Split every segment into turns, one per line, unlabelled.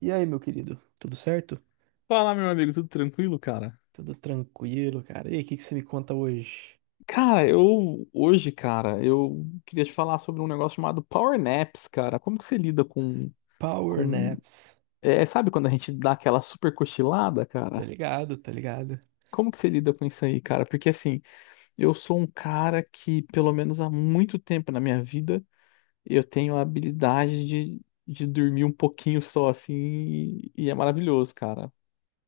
E aí, meu querido, tudo certo?
Fala, meu amigo, tudo tranquilo, cara?
Tudo tranquilo, cara. E aí, o que que você me conta hoje?
Cara, eu hoje, cara, eu queria te falar sobre um negócio chamado power naps, cara. Como que você lida
Power
com
naps.
sabe quando a gente dá aquela super cochilada,
Tá
cara?
ligado, tá ligado?
Como que você lida com isso aí, cara? Porque assim, eu sou um cara que, pelo menos há muito tempo na minha vida, eu tenho a habilidade de dormir um pouquinho só, assim, e é maravilhoso, cara.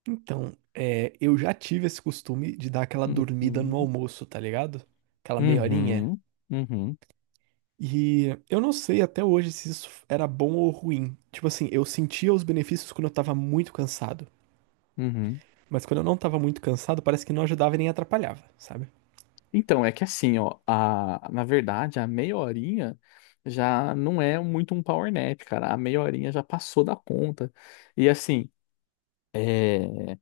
Então, eu já tive esse costume de dar aquela dormida no
Uhum,
almoço, tá ligado? Aquela meia horinha.
uhum, uhum,
E eu não sei até hoje se isso era bom ou ruim. Tipo assim, eu sentia os benefícios quando eu tava muito cansado.
uhum.
Mas quando eu não tava muito cansado, parece que não ajudava e nem atrapalhava, sabe?
Então, é que assim, ó, a, na verdade, a meia horinha já não é muito um power nap, cara. A meia horinha já passou da conta. E assim, é,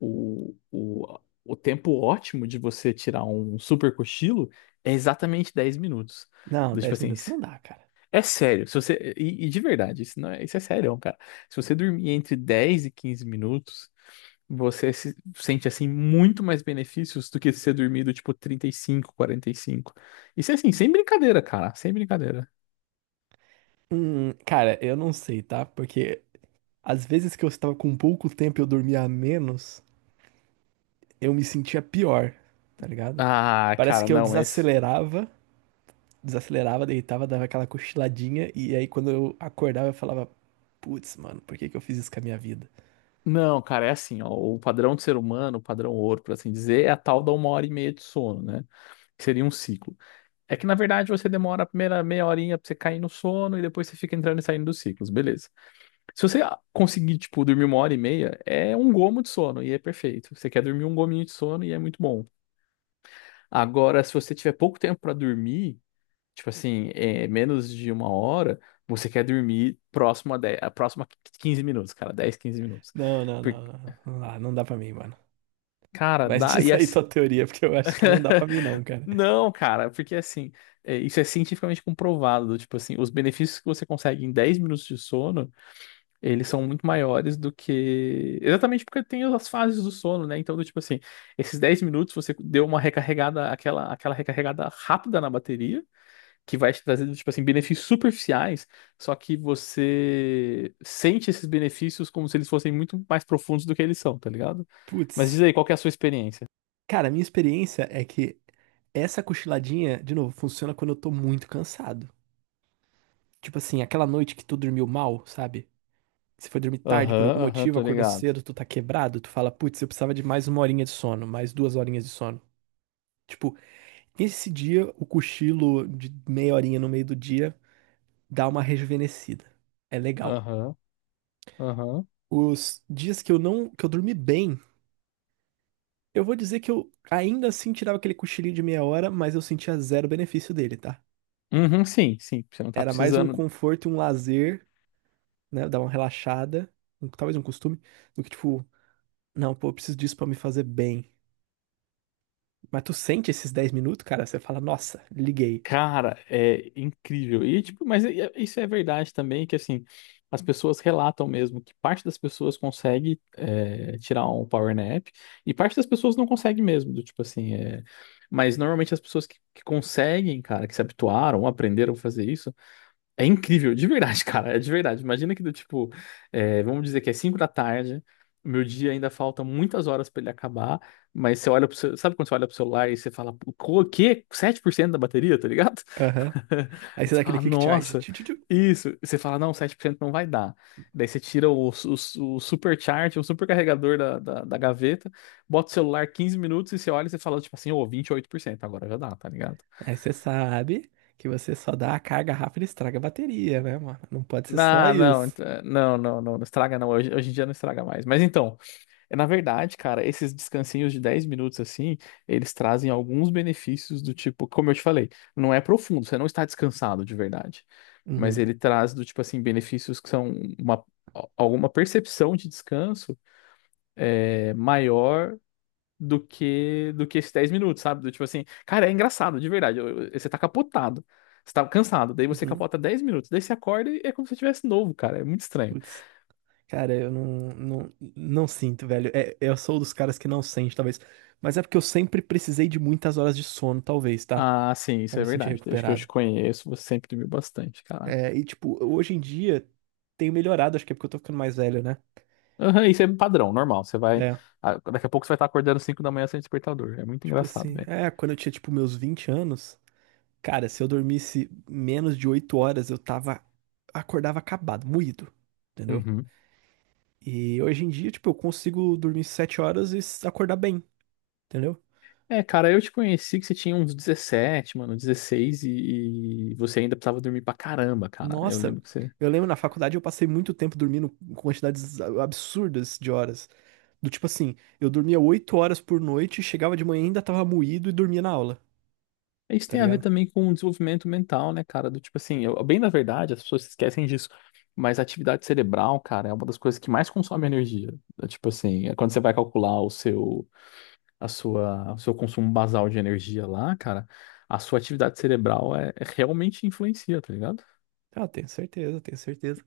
o, o, o tempo ótimo de você tirar um super cochilo é exatamente 10 minutos.
Não,
Tipo
10
assim,
minutos não dá, cara.
é sério, se você. E de verdade, isso, não é, isso é sério, cara. Se você dormir entre 10 e 15 minutos, você se- sente assim muito mais benefícios do que se você dormir do tipo trinta e cinco, quarenta e cinco. Isso é assim, sem brincadeira, cara. Sem brincadeira.
Cara, eu não sei, tá? Porque às vezes que eu estava com pouco tempo e eu dormia menos, eu me sentia pior, tá ligado?
Ah,
Parece
cara,
que eu
não, mas.
desacelerava, desacelerava, deitava, dava aquela cochiladinha, e aí quando eu acordava eu falava, putz, mano, por que que eu fiz isso com a minha vida?
Não, cara, é assim, ó. O padrão do ser humano, o padrão ouro, por assim dizer, é a tal da uma hora e meia de sono, né? Que seria um ciclo. É que, na verdade, você demora a primeira meia horinha pra você cair no sono e depois você fica entrando e saindo dos ciclos, beleza. Se você conseguir, tipo, dormir uma hora e meia, é um gomo de sono e é perfeito. Você quer dormir um gominho de sono e é muito bom. Agora, se você tiver pouco tempo pra dormir, tipo assim, menos de uma hora, você quer dormir próximo a dez a próxima 15 minutos, cara, 10 15 minutos.
Não, não,
Porque,
não, não, não dá, não dá pra mim, mano.
cara,
Mas
dá. E
diz aí
assim...
tua teoria, porque eu acho que não dá pra mim não, cara.
Não, cara, porque assim, isso é cientificamente comprovado. Tipo assim, os benefícios que você consegue em 10 minutos de sono, eles são muito maiores do que. Exatamente porque tem as fases do sono, né? Então, do tipo assim, esses 10 minutos você deu uma recarregada, aquela recarregada rápida na bateria, que vai te trazer, tipo assim, benefícios superficiais, só que você sente esses benefícios como se eles fossem muito mais profundos do que eles são, tá ligado? Mas diz
Putz,
aí, qual que é a sua experiência?
cara, a minha experiência é que essa cochiladinha, de novo, funciona quando eu tô muito cansado. Tipo assim, aquela noite que tu dormiu mal, sabe? Você foi dormir tarde por
Aham,
algum
aham,
motivo,
tô
acordou
ligado.
cedo, tu tá quebrado, tu fala, putz, eu precisava de mais uma horinha de sono, mais duas horinhas de sono. Tipo, nesse dia, o cochilo de meia horinha no meio do dia dá uma rejuvenescida. É legal.
Aham, aham.
Os dias que eu não, que eu dormi bem, eu vou dizer que eu ainda assim tirava aquele cochilinho de meia hora, mas eu sentia zero benefício dele, tá?
Uhum, sim, sim. Você não tá
Era mais um
precisando.
conforto e um lazer, né? Dar uma relaxada, talvez um costume, do que tipo, não, pô, eu preciso disso pra me fazer bem. Mas tu sente esses 10 minutos, cara, você fala, nossa, liguei.
Cara, é incrível. E, tipo, mas isso é verdade também, que assim, as pessoas relatam mesmo que parte das pessoas consegue tirar um power nap e parte das pessoas não consegue mesmo, do tipo assim, é... Mas normalmente as pessoas que conseguem, cara, que se habituaram, aprenderam a fazer isso, é incrível, de verdade, cara, é de verdade. Imagina que do tipo, vamos dizer que é 5 da tarde, o meu dia ainda falta muitas horas pra ele acabar, mas você olha pro seu, sabe quando você olha pro celular e você fala, o quê? Sete por cento da bateria, tá ligado?
Aham. Aí
E
você dá
você
aquele
fala,
quick charge.
nossa,
Tchu, tchu, tchu.
isso. E você fala, não, 7% não vai dar. Daí você tira o supercharge, o supercarregador da, da, da gaveta, bota o celular 15 minutos e você olha e você fala, tipo assim, ô, 28% agora já dá, tá ligado?
Aí você sabe que você só dá a carga rápida e estraga a bateria, né, mano? Não pode ser só
Ah, não,
isso.
não, não, não, não estraga não, hoje, hoje em dia não estraga mais. Mas então, na verdade, cara, esses descansinhos de 10 minutos assim, eles trazem alguns benefícios do tipo, como eu te falei, não é profundo, você não está descansado de verdade, mas
Uhum.
ele traz do tipo assim, benefícios que são uma, alguma percepção de descanso maior do que esses 10 minutos, sabe? Do tipo assim, cara, é engraçado, de verdade, você tá capotado. Você tá cansado, daí você
Uhum.
capota 10 minutos, daí você acorda e é como se você tivesse novo, cara. É muito estranho.
Putz. Cara, eu não sinto, velho. É, eu sou dos caras que não sente, talvez. Mas é porque eu sempre precisei de muitas horas de sono, talvez, tá?
Ah, sim,
Pra
isso
me
é
sentir
verdade. Desde que eu te
recuperado.
conheço, você sempre dormiu bastante, cara.
E tipo, hoje em dia tenho melhorado, acho que é porque eu tô ficando mais velho, né?
Aham, isso é padrão, normal. Você vai.
É.
Daqui a pouco você vai estar acordando às 5 da manhã sem despertador. É muito
Tipo
engraçado,
assim,
velho.
quando eu tinha, tipo, meus 20 anos. Cara, se eu dormisse menos de 8 horas, eu tava, acordava acabado, moído, entendeu?
Uhum.
E hoje em dia, tipo, eu consigo dormir 7 horas e acordar bem, entendeu?
É, cara, eu te conheci que você tinha uns 17, mano, 16 e você ainda precisava dormir pra caramba, cara. Eu
Nossa,
lembro que você.
eu lembro na faculdade eu passei muito tempo dormindo com quantidades absurdas de horas. Do tipo assim, eu dormia 8 horas por noite, chegava de manhã e ainda tava moído e dormia na aula,
Isso
tá
tem a ver
ligado?
também com o desenvolvimento mental, né, cara? Do tipo assim, bem na verdade, as pessoas se esquecem disso. Mas a atividade cerebral, cara, é uma das coisas que mais consome energia. É. Tipo assim, é quando você vai calcular o seu. A sua, o seu consumo basal de energia lá, cara, a sua atividade cerebral realmente influencia, tá ligado?
Ah, tenho certeza, tenho certeza.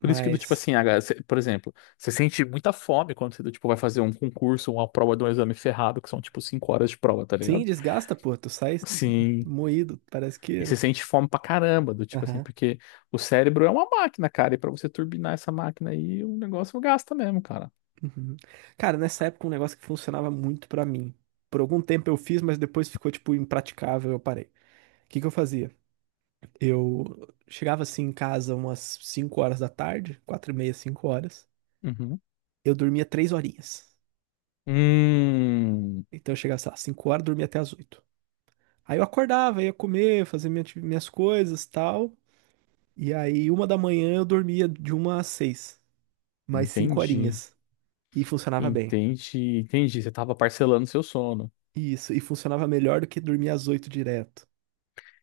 Por isso que do tipo assim, por exemplo, você sente muita fome quando você do tipo vai fazer um concurso, uma prova de um exame ferrado, que são tipo cinco horas de prova, tá
sim,
ligado?
desgasta, pô, tu sai
Sim.
moído, parece
E
que.
você sente fome pra caramba, do tipo assim,
Aham.
porque o cérebro é uma máquina, cara, e pra você turbinar essa máquina aí, o negócio gasta mesmo, cara.
Uhum. Cara, nessa época um negócio que funcionava muito pra mim. Por algum tempo eu fiz, mas depois ficou tipo impraticável, eu parei. O que que eu fazia? Eu chegava assim em casa umas 5 horas da tarde, 4 e meia, 5 horas.
Uhum.
Eu dormia 3 horinhas.
Hum,
Então eu chegava, sei lá, 5 horas, dormia até as 8. Aí eu acordava, ia comer, fazer minhas coisas, tal. E aí uma da manhã eu dormia de uma às 6, mais 5
entendi.
horinhas. E funcionava bem.
Entendi, entendi. Você tava parcelando seu sono.
Isso, e funcionava melhor do que dormir às 8 direto.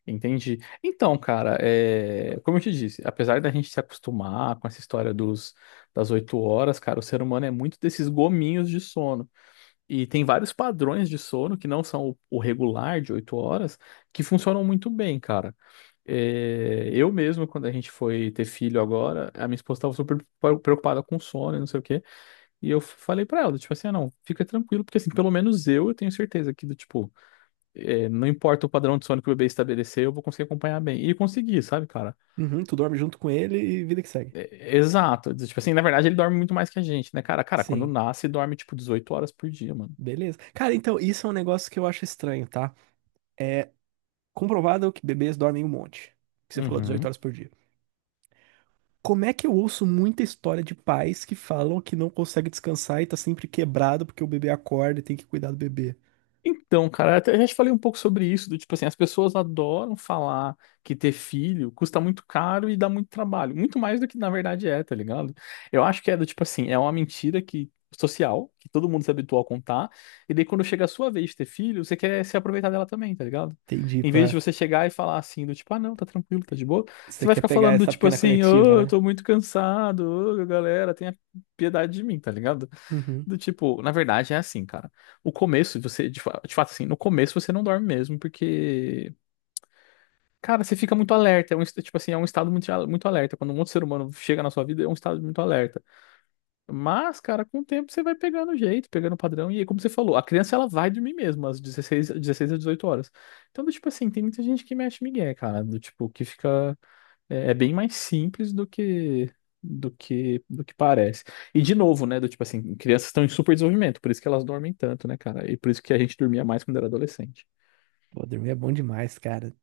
Entendi. Então, cara, como eu te disse, apesar da gente se acostumar com essa história das oito horas, cara, o ser humano é muito desses gominhos de sono. E tem vários padrões de sono que não são o regular de oito horas que funcionam muito bem, cara. É. Eu mesmo, quando a gente foi ter filho agora, a minha esposa estava preocupada com sono e não sei o quê. E eu falei pra ela, tipo assim, ah, não, fica tranquilo, porque assim, pelo menos eu tenho certeza que, do tipo, não importa o padrão de sono que o bebê estabelecer, eu vou conseguir acompanhar bem. E consegui, sabe, cara?
Uhum, tu dorme junto com ele e vida que segue.
É exato. Tipo assim, na verdade, ele dorme muito mais que a gente, né, cara? Cara, quando
Sim,
nasce, dorme, tipo, 18 horas por dia, mano.
beleza. Cara, então, isso é um negócio que eu acho estranho, tá? É comprovado que bebês dormem um monte. Que você falou 18
Uhum.
horas por dia. Como é que eu ouço muita história de pais que falam que não consegue descansar e tá sempre quebrado porque o bebê acorda e tem que cuidar do bebê?
Então, cara, até já te falei um pouco sobre isso, do tipo assim, as pessoas adoram falar que ter filho custa muito caro e dá muito trabalho, muito mais do que na verdade é, tá ligado? Eu acho que é do tipo assim, é uma mentira que social, que todo mundo se habituou a contar, e daí quando chega a sua vez de ter filho, você quer se aproveitar dela também, tá ligado?
Entendi,
Em vez de
pá.
você chegar e falar assim, do tipo, ah, não, tá tranquilo, tá de boa, você
Você
vai
quer
ficar
pegar
falando do
essa
tipo
pena
assim,
coletiva,
ô, eu
né?
tô muito cansado, ô, galera, tenha piedade de mim, tá ligado?
Uhum.
Do tipo, na verdade é assim, cara. O começo, você, de fato, assim, no começo você não dorme mesmo, porque, cara, você fica muito alerta. É um, tipo assim, é um estado muito, muito alerta. Quando um outro ser humano chega na sua vida, é um estado muito alerta. Mas, cara, com o tempo você vai pegando o jeito, pegando o padrão. E aí, como você falou, a criança ela vai dormir mesmo, às 16 a 18 horas. Então, do tipo assim, tem muita gente que mexe migué, cara. Do tipo, que fica. É, é bem mais simples do que parece. E de novo, né, do tipo assim, crianças estão em super desenvolvimento, por isso que elas dormem tanto, né, cara? E por isso que a gente dormia mais quando era adolescente.
Pô, dormir é bom demais, cara.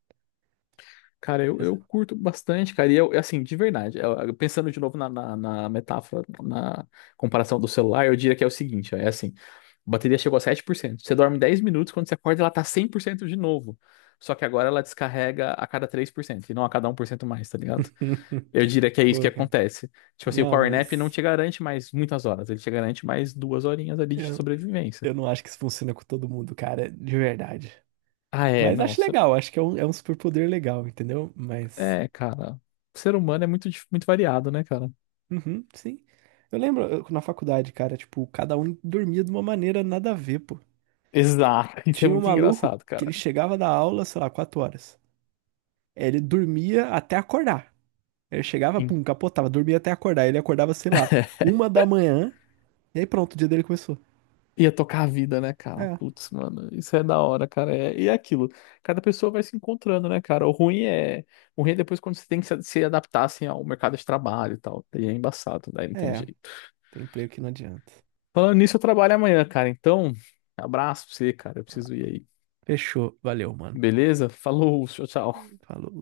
Cara,
Essa-
eu curto bastante, cara. E eu, assim, de verdade, eu pensando de novo na, na, na metáfora, na comparação do celular, eu diria que é o seguinte, ó, é assim, a bateria chegou a 7%. Você dorme 10 minutos, quando você acorda ela tá 100% de novo. Só que agora ela descarrega a cada 3% e não a cada um por cento mais, tá ligado? Eu diria que é isso que
Pô, cara.
acontece. Tipo assim, o
Não,
Power Nap não
mas
te garante mais muitas horas, ele te garante mais duas horinhas ali de
eu,
sobrevivência.
eu não acho que isso funciona com todo mundo, cara, de verdade.
Ah, é,
Mas
não.
acho
Cê-
legal, acho que é um superpoder legal, entendeu? Mas.
é, cara. O ser humano é muito, muito variado, né, cara?
Uhum, sim. Eu lembro na faculdade, cara, tipo, cada um dormia de uma maneira nada a ver, pô.
Exato. Isso é
Tinha um
muito
maluco
engraçado,
que ele
cara.
chegava da aula, sei lá, 4 horas. Ele dormia até acordar. Ele chegava,
Em-
pum, capotava, dormia até acordar. Ele acordava, sei lá, uma da manhã, e aí pronto, o dia dele começou.
Ia tocar a vida, né, cara?
É,
Putz, mano, isso é da hora, cara. É... E é aquilo. Cada pessoa vai se encontrando, né, cara? O ruim é. O ruim é depois quando você tem que se adaptar, assim, ao mercado de trabalho e tal. Daí é embaçado, daí não tem
é,
jeito.
tem emprego que não adianta.
Falando nisso, eu trabalho amanhã, cara. Então, abraço pra você, cara. Eu preciso ir aí.
Fechou, valeu, mano.
Beleza? Falou, tchau, tchau.
Falou.